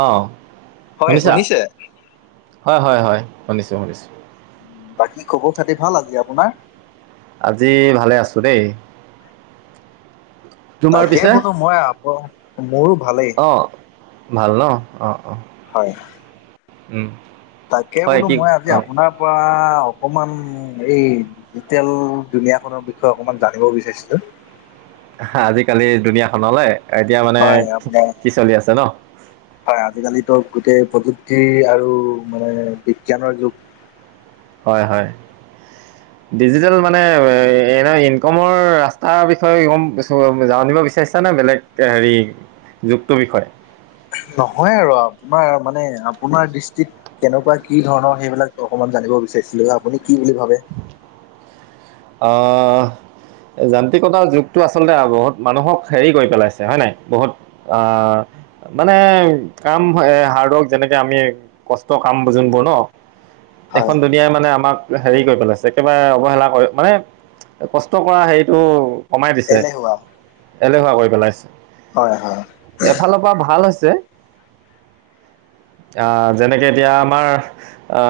অ হয় শুনিছা? শুনিছে হয় হয় হয় শুনিছো শুনিছো। বাকী খবৰ খাতি ভাল আজি আপোনাৰ? আজি ভালে আছো দেই। তোমাৰ তাকে পিছে বোলো মই আপ মোৰো ভালেই অঁ ভাল ন অঁ অঁ। হয়। উম। তাকে হয় বোলো কি মই আজি অঁ আপোনাৰ পৰা- অকমান এই ডিজিটেল দুনীয়াখনৰ বিষয়ে অকমান জানিব বিচাৰিছিলো। হা আজিকালি দুুনীয়াখনলে। এতিয়া মানে হয় আপোনাৰ কি চলি আছে ন? হয় আজিকালিতো গোটেই প্ৰযুক্তি আৰু মানে বিজ্ঞানৰ যুগ। হয় হয়। ডিজিটেল মানে এনে ইনকমৰ ৰাস্তাৰ বিষয়ে গম চম জানিব বিচাৰিছা নে বেলেগ হেৰি যুগটোৰ বিষয়ে? নহয় আৰু আপোনাৰ মানে আপোনাৰ দৃষ্টিত কেনেকুৱা, কি ধৰণৰ সেইবিলাক অকমান জানি ব বিচাৰিছো, আপুনি কি বুলি ভাবে? আহ যান্ত্ৰিকতাৰ যুগটো আচলতে বহুত মানুহক হেৰি কৰি পেলাইছে হয় নাই বহুত আহ মানে কাম এ হাৰ্ডৱৰ্ক যেনেকে আমি কষ্ট কাম যোনবোৰ ন হয় এখন দুুনীয়াই মানে আমাক হেৰি কৰি পেলাইছে একেবাৰে অৱহেলা কৰি মানে কষ্ট কৰা হেৰিটো কমাই দিছে, এলেহুৱা এলেহুৱা কৰি পেলাইছে। হয় হয় এফালৰ পৰা ভাল হৈছে আ যেনেকে এতিয়া আমাৰ আ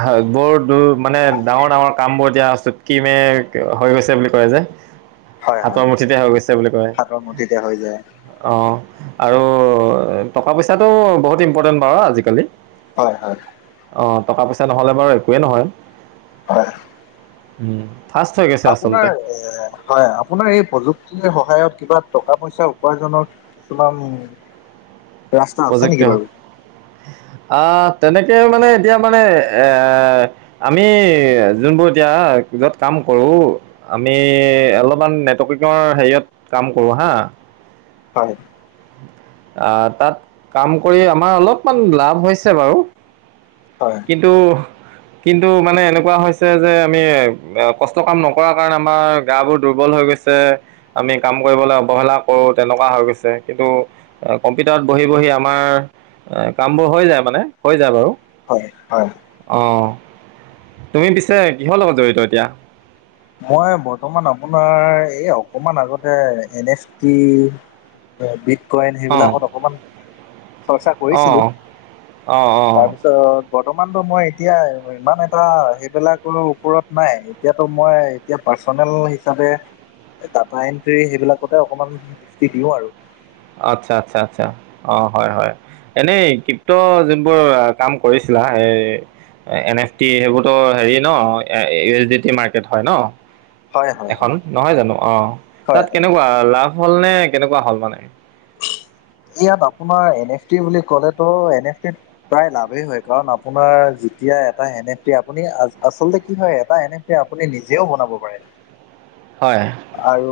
হয় বৰ দূৰ মানে ডাঙৰ ডাঙৰ কামবোৰ এতিয়া চুটকি মে হৈ গৈছে বুলি কয় যে হয় হয় হাতৰ মুঠিতে হৈ গৈছে বুলি কয় হাতৰ মুঠিতে হৈ যায় অহ। আৰু টকা- পইচাটো বহুত ইম্পৰ্টেণ্ট বাৰু আজিকালি। হয় হয়। অ টকা- পইচা নহ'লে বাৰু একোৱেই নহয়। হয়। উম। ফাষ্ট হৈ গৈছে আচলতে আপোনাৰ এ হয় আপোনাৰ এই প্ৰযুক্তিৰ সহায়ত কিবা টকা -পইচা উপাৰ্জনত কিছুমান ৰাস্তা আছে প্ৰজেক নেকি বাৰু? আহ তেনেকে মানে এতিয়া মানে এ, আমি যোনবোৰ এতিয়া য'ত কাম কৰো, আমি অলপমান নেটৱৰ্কিঙৰ হেৰিয়ত কাম কৰো হা হয়। আহ তাত কাম কৰি আমাৰ অলপমান লাভ হৈছে বাৰু। হয় কিন্তু কিন্তু মানে এনেকুৱা হৈছে যে আমি কষ্ট কাম নকৰাৰ কাৰণে আমাৰ গাবোৰ দুৰ বল হৈ গৈছে, আমি কাম কৰিবলৈ অৱহেলা কৰো তেনেকুৱা হৈ গৈছে, কিন্তু কম্পিউটাৰ বহি বহি আমাৰ কামবোৰ হৈ যায় মানে হৈ যায় বাৰু। হয় হয়। অঁ তুমি পিছে কিহৰ লগত জড়িত এতিয়া? মই বৰ্তমান আপোনাৰ এই অকমান আগতে এন এছ টি অ বি ক্লাইন অঁ সেইবিলাকত অকমান চৰ্চা অঁ কৰিছিলোঁ, অঁ অঁ তাৰপিছত বৰ্তমানতো মই এতিয়া ইমান এটা সেইবিলাকৰ ওপৰত নাই, এতিয়াতো মই এতিয়া পাৰ্চনেল হিচাপে টাটা এণ্ট্ৰি সেইবিলাকতে অকণমান দৃষ্টি দিওঁ আৰু। আচ্ছা আচ্ছা আচ্ছা, অ হয় হয়। এনেই কিপ্ত যোনবোৰ কাম কৰিছিলা সেই এন এফ টি সেইবোৰতো হেৰি ন এ এ ডি টি মাৰ্কেট হয় ন? হয় হয় এখন হয় নহয় জানো অ হয় তাত হয় কেনেকুৱা লাভ হল নে কেনেকুৱা হ'ল মানে? ইয়াত আপোনাৰ এন এফ টি বুলি ক'লেতো এন এফ টিত প্ৰায় লাভেই হয় কাৰণ আপোনাৰ যি তিয়া এটা এন এফ পি আপুনি আচলতে কি হয় এটা এন এফ পি আপুনি নিজেও বনাব পাৰে। হয় [inaudible] আৰু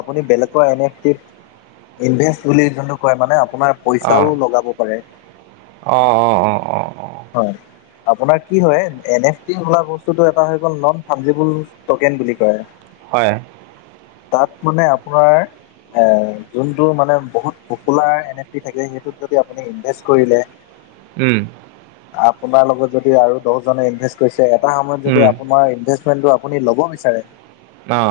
আপুনি বেলেগৰ এন এফ টিত ইনভেষ্ট বুলি যোনটো কয় মানে আপোনাৰ অ পইচাও লগাব পাৰে অ অ অ অ অ হয়। আপোনাৰ কি হয় এন এফ টি বোলা বস্তুটো এটা হৈ গল নন ফাবজেবুল টকেন বুলি কয়। হয়। তাত মানে আপোনাৰ যোনটো মানে বহুত পপুলাৰ এন এফ পি থাকে সেইটোত যদি আপুনি ইনভেষ্ট কৰিলে উম। আপোনাৰ লগত যদি আৰু দহজনে ইনভেষ্ট কৰিছে এটা সময়ত যদি উম আপোনাৰ ইনভে আপুনি ল'ব বিচাৰে আহ।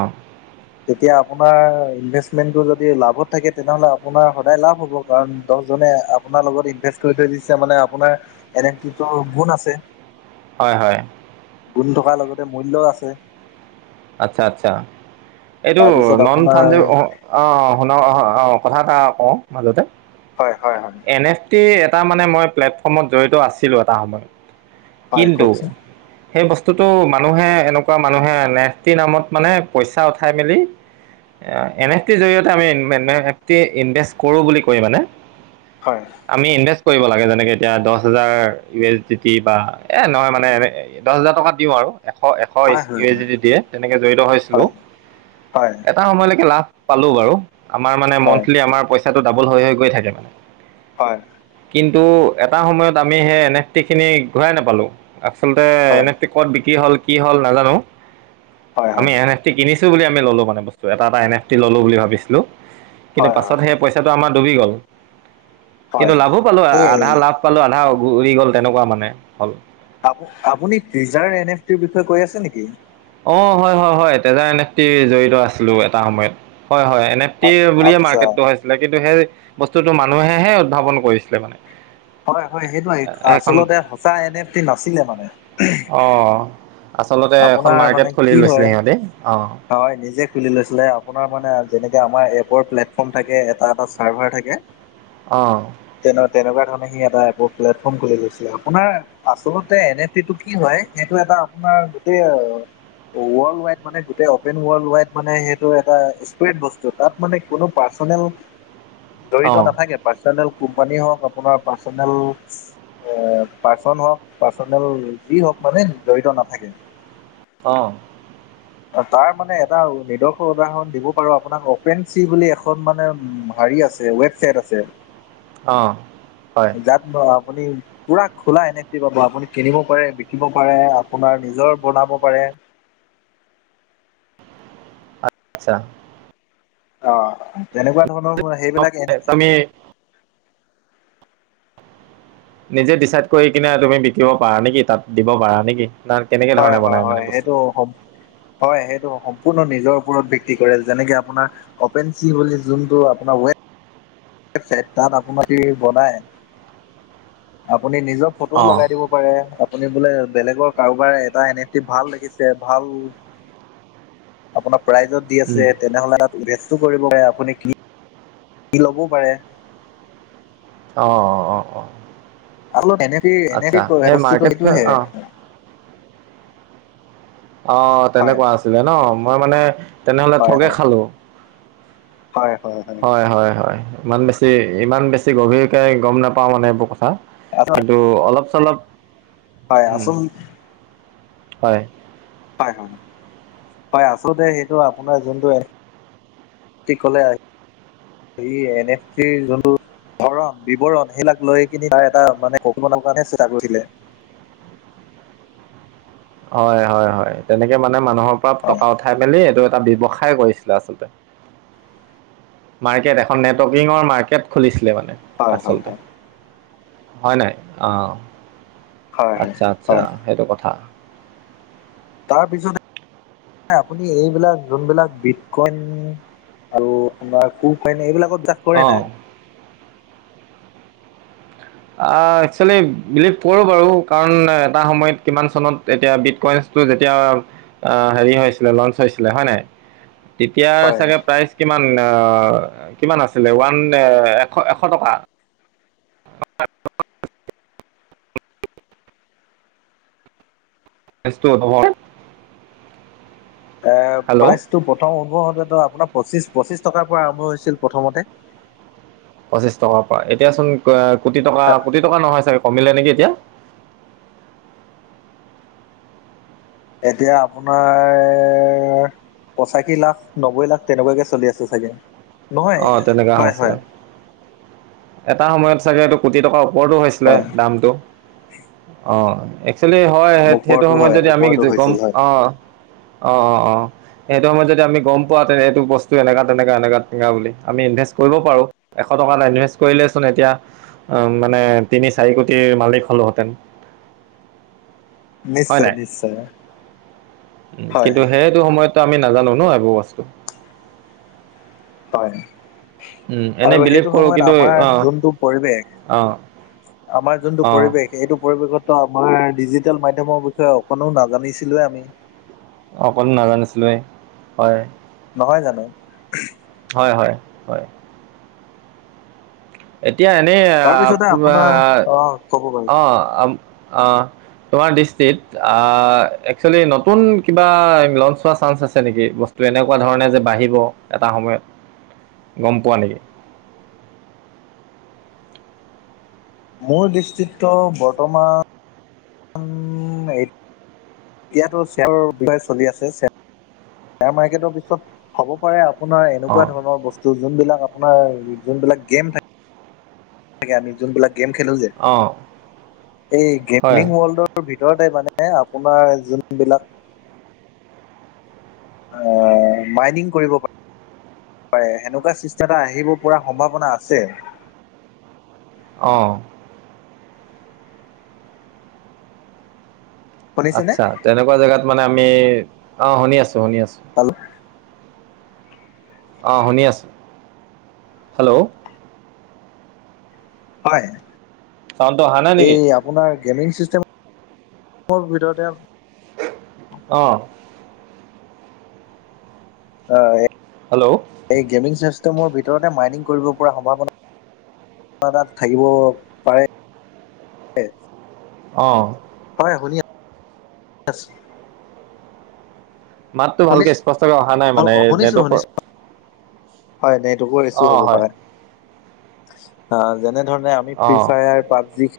তেতিয়া আপোনাৰ ইনভেষ্টমেণ্টো য'দি লা'ভত থাকে তেতিয়া আপোনাৰ সদাই লাভ হ'ব কাৰণ জনে আপোনাৰ লগত ইনভেষ্ট কৰি থৈ দিছে মানে আপোনাৰ এনেকিছো গুণ আছে। হয় হয়। গুণ থকাৰ লগতে মূল্যও আছে। আচ্ছা আচ্ছা। এইটো তাৰপিছত ন'ন আপোনাৰ ফান্ডেও অ আহ শুনা আহ আহ কথা এটা কওঁ মাজতে হয় হয় হয় এন এফ টি এটা মানে মই প্লেটফৰ্মত জড়িত আছিলো এটা সময়ত। হয় কিন্তু কওকচোন। সেই বস্তুটো মানুহে এনেকুৱা মানুহে নেহটি নামত মানে পইচা উঠাই মেলি এন এফ টিৰ জৰিয়তে আমিফটি ইনভেষ্ট কৰো বুলি কৈ মানে হয় আমি ইনভেষ্ট কৰিব লাগে যেনেকৈ এতিয়া দহ হেজাৰ ইউ এছ ডি টি বা এই নহয় মানে এনে দহ হেজাৰ টকা দিওঁ আৰু। এশ এশ হয় ইউ হয় এইচ ডি দিয়ে তেনেকে জড়িত হৈছিলো হয় হয় হয় এটা সময়লৈকে লাভ পালো বাৰু আমাৰ মানে হয় হয় হয় মন্থলি আমাৰ পইচাটো ডাবল হৈ হৈ গৈ থাকে মানে। হয়। কিন্তু এটা সময়ত আমি সেই এন এফ টিখিনি ঘূৰাই নাপালোঁ। আচলতে এন হয় এফ টি ক'ত বিক্ৰী হল কি হল নাজানো। হয় আমি এন এফ টি কিনি ছো বুলি আমি ললো মানে বস্তু এটা এটা এন এফটি ললো বুলি ভাবিছিলো কিন্তু হয় পাছত হয় সেই পইচাটো আমাৰ ডুবি গল হয় কিন্তু লাভো পালো এই আধা লাভ পালো আধা উৰি গ'ল তেনেকুৱা মানে হ'ল। আপুনি পিজাৰ এন এফ টিৰ বিষয়ে কৈ আছে নেকি? অ হয় হয় হয় তেজাৰ এনেফকি জড়িত আছিলো এটা সময়ত। হয় হয় এন এফ টি বুলিয়ে আচ্ছা মাৰ্কেটটো হৈছিলে কিন্তু সেই বস্তুটো মানুহেহে উদ্ভাৱন কৰিছিলে মানে। হয় হয় সেইটোৱে এ এখন আচলতে সঁচা এন এফ টি নাছিলে মানে। অঁ আচলতে আ এখন মানে মাৰ্কেট খুলি কি লৈছিলে হয় সিহঁতে অঁ হয় নিজে খুলি লৈছিলে আপোনাৰ মানে যেনেকে আমাৰ এপৰ প্লেটফৰ্ম থাকে এটা এটা চাৰ্ভাৰ থাকে অহ। তেনে তেনেকুৱা ধৰণে সি এটা এপৰ প্লেটফৰ্ম খুলি লৈছিলে আপোনাৰ আচলতে এনেফটি'টো কি হয় সেইটো এটা এ আপোনাৰ গোটেই ৱৰ্ল্ড ৱাইড মানে গোটেই অপেন ৱৰ্ল্ড ৱাইড মানে সেইটো এটা স্পেৰেদ বস্তু তা'তমানে পাৰ্চনেল পাৰ্চনেল জড়িত অঁ নাথাকে পাৰ্চনেল কোম্পানী হওক আপোনাৰ পাৰ্চনেল এ পাৰ্চন হওক পাৰ্চনেল যি হওক মানে জড়িত নাথাকে। অ। অ তাৰ মানে এটা নিদৰ্শ উদাহৰণ দিব পাৰো আপোনাক অপেন চি বুলি এখন মানে হাৰি আছে ৱেবছাইট আছে অ হয়। যাত আপুনি পুৰা খোলা এনেফ টি পাব আপুনি কিনিব পাৰে, বিকিব পাৰে, আপোনাৰ নিজৰ বনাব পাৰে। অ [inaudible] আচ্ছা। অ তেনেকুৱা ধৰণৰ সেইবিলাক এ এনে তুমি নিজে ডিচাইড কৰি কিনে তুমি বিকিব পাৰা নেকি, তাত দিব পাৰা নেকি? না কেনেকৈ হয় ধৰণে হয় বনাই মানে হয় সেইটো বস্তুটো হয় সেইটো সম্পূৰ্ণ নিজৰ ওপৰত ভিত্তি কৰে যেনেকে আপোনাৰ অপেনঞ্চি বুলি যোনটো আপোনাৰ ৱে ইট তাত আপোনাৰ কি বনাই আপুনি নিজৰ ফটোও অঁ লগাই দিব পাৰে আপুনি বোলে বেলেগৰ কাৰোবাৰে এটা এন এফ টি ভাল লাগিছে ভাল। আপোনাৰ প্ৰাইজত দি আছে তেনেহ'লে তাত উভেচটো কৰিব পাৰে আপুনি কি কি ল'বও পাৰে অ অ অ অ অলপ এনে এনে বস্তুতটো সেইটোহে অঁ অ হয় তেনেকুৱা আছিলে ন মই মানে। তেনেহলে হয় ঠগে হয় খালো হয় হয় হয়। ইমান বেছি ইমান বেছি গভীৰকে গম নাপাওঁ মানে এইবোৰ কথা কিন্তু অলপ চলপ হয় উম আচোন হয়। হয় হয়, হয় আচলতে সেইটো আপোনাৰ যোনটো কলে আহি আহ এন এফ চি যোনটো হৰণ বিৱৰণ সেইবিলাক লৈ কিনি তাৰ এটা মানে ক কিব কাৰণহে চেষ্টা কৰিলে। [inaudible] হয় হয় হয় তেনেকে মানে মানুহৰ পৰা হয় টকা উঠাই মেলি এইটো এটা ব্যৱসায় কৰিছিলে আচলতে মাৰ্কেট এখন নেটৱৰ্কিঙৰ মাৰ্কেট খুলিছিলে মানে হয় হয় আচলতে হয় হয় নাই আহ হয় আচ্ছা আচ্ছা হয় সেইটো কথা। তাৰপিছতে আপুনি এইবিলাক যোনবিলাক বিট কইন আৰু আমাৰ কোমপাইনী এইবিলাকত বিচাস কৰে অঁ নাই। অ একচুৱেলি বিলিভ কৰোঁ বাৰু কাৰণ এটা সময়ত কিমান চনত এতিয়া বিটকইন। যেতিয়া আহ হেৰি হৈছিলে লঞ্চ হৈছিলে হয় নাই তেতিয়া হয়, চাগে প্ৰাইচ কিমান। কিমান আছিলে ওৱান এশ এশ টকা [unintelligible] এ হেল্ল' প্ৰাইজটো প্ৰথম উভ হতে আপোনাৰ পঁচিশ পঁচিশ টকাৰ পৰা আৰম্ভ হৈছিল প্ৰথমতে পঁচিশ টকাৰ পৰা এতিয়া চোন কোটি টকা কোটি টকা নহয় চাগে কমিলে নেকি? কিয়। এতিয়া আপোনাৰ পঁচাশী লাখ নব্বৈ লাখ তেনেকুৱাকে চলি আছে চাগে নহয় অঁ তেনেকুৱা হয় হৈছিলে হয় এটা সময়ত চাগে এইটো কোটি টকাৰ ওপৰতো হৈছিলে হয় দামটো অ একচোৱেলি হয় সেই সেইটো ওপৰতো সময়ত হয় যদি আমি ওপৰতো গম হৈছিল হয়। অঁ অঁ অঁ অঁ সেইটো সময়ত যদি আমি গম পোৱা তে এইটো বস্তু এনেককা তেনেককা এনেকা তেনেকা বুলি আমি ইনভেষ্ট কৰিব পাৰো। এশ টকা নাই। কৰিলেচোন এতিয়া উ মানে তিনি চাৰি কোটিৰ মালিক হ'লো হেতেন হয় নিশ্চয় নাই নিশ্চয় হয় কিন্তু সেইটো সময়ত আমি নাজানো ন এইবোৰ বস্তু হয় এনেই আৰু বিলিভ সেইটো কৰোঁ সময়ত কিন্তু অ আমাৰ যোনটো পৰিৱেশ অ আমাৰ যোনটো অ পৰিৱেশ এইটো পৰিৱেশত ত আমাৰ ডিজিটেল মাধ্যমৰ বিষয়ে অকণো নাজানিছিলো আমি। অকলো নাজানিছিলোৱে হয়। নহয় জানো হয় হয় হয়। এতিয়া এনেই তাৰপিছতে আপোনাৰ অ ক'ব পাৰি অ অ তোমাৰ দৃষ্টিত আহ একচুৱেলি নতুন কিবা লঞ্চ হোৱা চানস আছে নেকি বস্তু। ত' এনেকুৱা ধৰণে যে বাঢ়িব এটা সময়ত গম পোৱা নেকি। মোৰ দৃষ্টিত্ব ত বৰ্তমান। এতিয়াতো শ্বেয়াৰৰ বিষয়ে চলি আছে শ্বেয়াৰ মাৰ্কেটৰ পিছত হ'ব পাৰে অ। আপোনাৰ এনেকুৱা অ', ধৰণৰ বস্তু যোনবিলাক আপোনাৰ যোনবিলাক গেম থাকে। আমি যোনবিলাক গেম খেলো যে অ', এই হয়, গেমিং ৱৰ্ল্ডৰ ভিতৰত ভিতৰতে মানে আপোনাৰ যোনবিলাক আহ মাইনিং কৰিব পাৰি সেনেকুৱা চৃষ্টা এটা আহিব প সম্ভাৱনা আছে অহ শুনিছেনে? আচ্ছা তেনেকুৱা জেগাত মানে আমি অ শুনি আছোঁ শুনি আছোঁ অঁ শুনি আছোঁ হেল্ল'। হয়। চাউনণ্ট টো অহা নাই এই নেকি আপোনাৰ গেমিং ছিষ্টেম ভিতৰতে অহ অ হেল্ল' মোৰ ভিতৰতে মাইনিং কৰিব পৰা সম্ভাৱনা তাত থাকিব পাৰে অ হয় শুনি আছোঁ অ মাততটো ভালকে স্পষ্টকে অহা নাই মানে অ' শুনিছোঁ নেটৱৰ্কৰ শুনিছোঁ হয় নেটৱৰ্কৰ ইছু অ', হ'ব হয়, পাৰে অ যেনে ধৰণে আমি ফ্ৰী অ', ফায়াৰ পাবজি।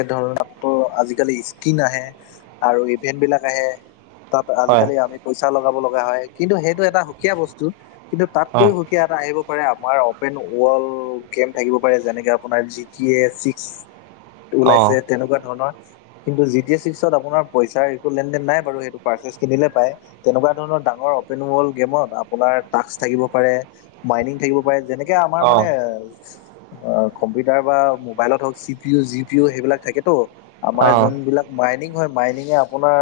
এ ধৰণৰ আজিকালি স্কিন আহে আৰু ইভেণ্টবিলাক আহে তাত হয়, আজিকালি আমি পইচা লগাব লগা হয় কিন্তু সেইটো এটা সুকীয়া বস্তুত। কিন্তু অ', তাতকৈও সুকীয়া এটা আহিব আমাৰ অপেন ওৱল গেম থাকিব পাৰে যেনে আপোনা জি টি এ ছিক্স ওলাইছে অ', তেনেকুৱা ধৰণৰ কিন্তু জিটি এচিক্সত আপোনাৰ পইচাৰটো লেনদেন নাই বাৰু সেইটো পাৰ্চছ কিনিলে পায় তেনেকুৱা ধৰণৰ ডাঙ অপেন হল গেমত আপোনাৰ থাকিব পাৰে মাইং থাকিব পাৰে আমাৰ মানে অ', কম্পিউটাৰ বা মোবাইলত হওক চিপিও জিপিও সেইবিলাক থাকেতো আমাৰ অ', যোন বিলাক মাইনিং হয়। মাইনিঙে আপোনাৰ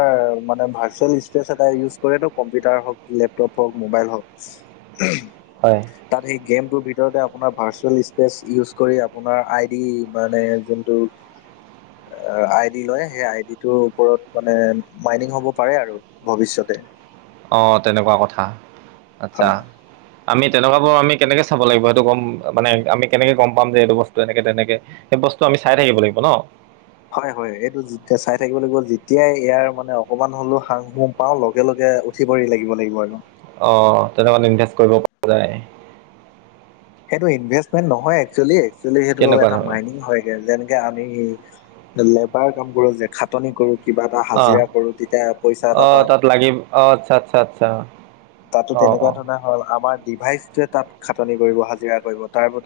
মান ভাৰ্চুৱেল স্পেচ এটা ইউজ কৰেতো কম্পিউটাৰ হওঁক লেপটপ হওঁক মোবাইল হ। হ ও। হয়। গেমটোৰ ভিতৰতে আপোনাৰ ভাৰ্চুৱেল স্পেচ ইউজ কৰি আপোনাৰ আই ডি মানে যোনটো [unintelligible] আই ডি লয় সেই আইডি ৰ ওপৰত মানে মাইনিং হ'ব পাৰে আৰু ভৱিষ্যতে অ তেনেকুৱা কথা আচ্ছা হয় আমি তেনেকুৱাবোৰ আমি কেনেকে চাব লাগিব সেইটো গম মানে আমি কেনেকে গম পাম যে এইটো বস্তু এনেকে তেনেকে বস্তু আমি চাই থাকিব লাগিব ন হয় হয় এইটো চাই থাকিব লাগিব যেতিয়াই ইয়াৰ মানে অকমান হলেও হাং শুং পাওঁ লগে লগে উঠিব লাগিব লাগিব আৰু আহ তেনেকুৱা ইনভেষ্ট কৰিব পৰা যায় সেইটো ইনভেষ্টমেন্ট নহয় একেল একেল সেইটো কেনেকুৱা এটা ধৰণৰ মাইনিং হয়গে যেনেকে আমি লেবাৰ কাম কৰো যে খাটনি কৰোঁ কিবা এটা অ হাজিৰা কৰো তেতিয়া পইচা অ এটা পাওঁ তাত লাগি অ আচ্ছা আচ্ছা আচ্ছা তাতো অ তেনেকুৱা অ ধৰণৰ হল আমাৰ ডিভাইচ তাত খাটনি কৰিব হাজিৰা কৰিব তাৰ বদল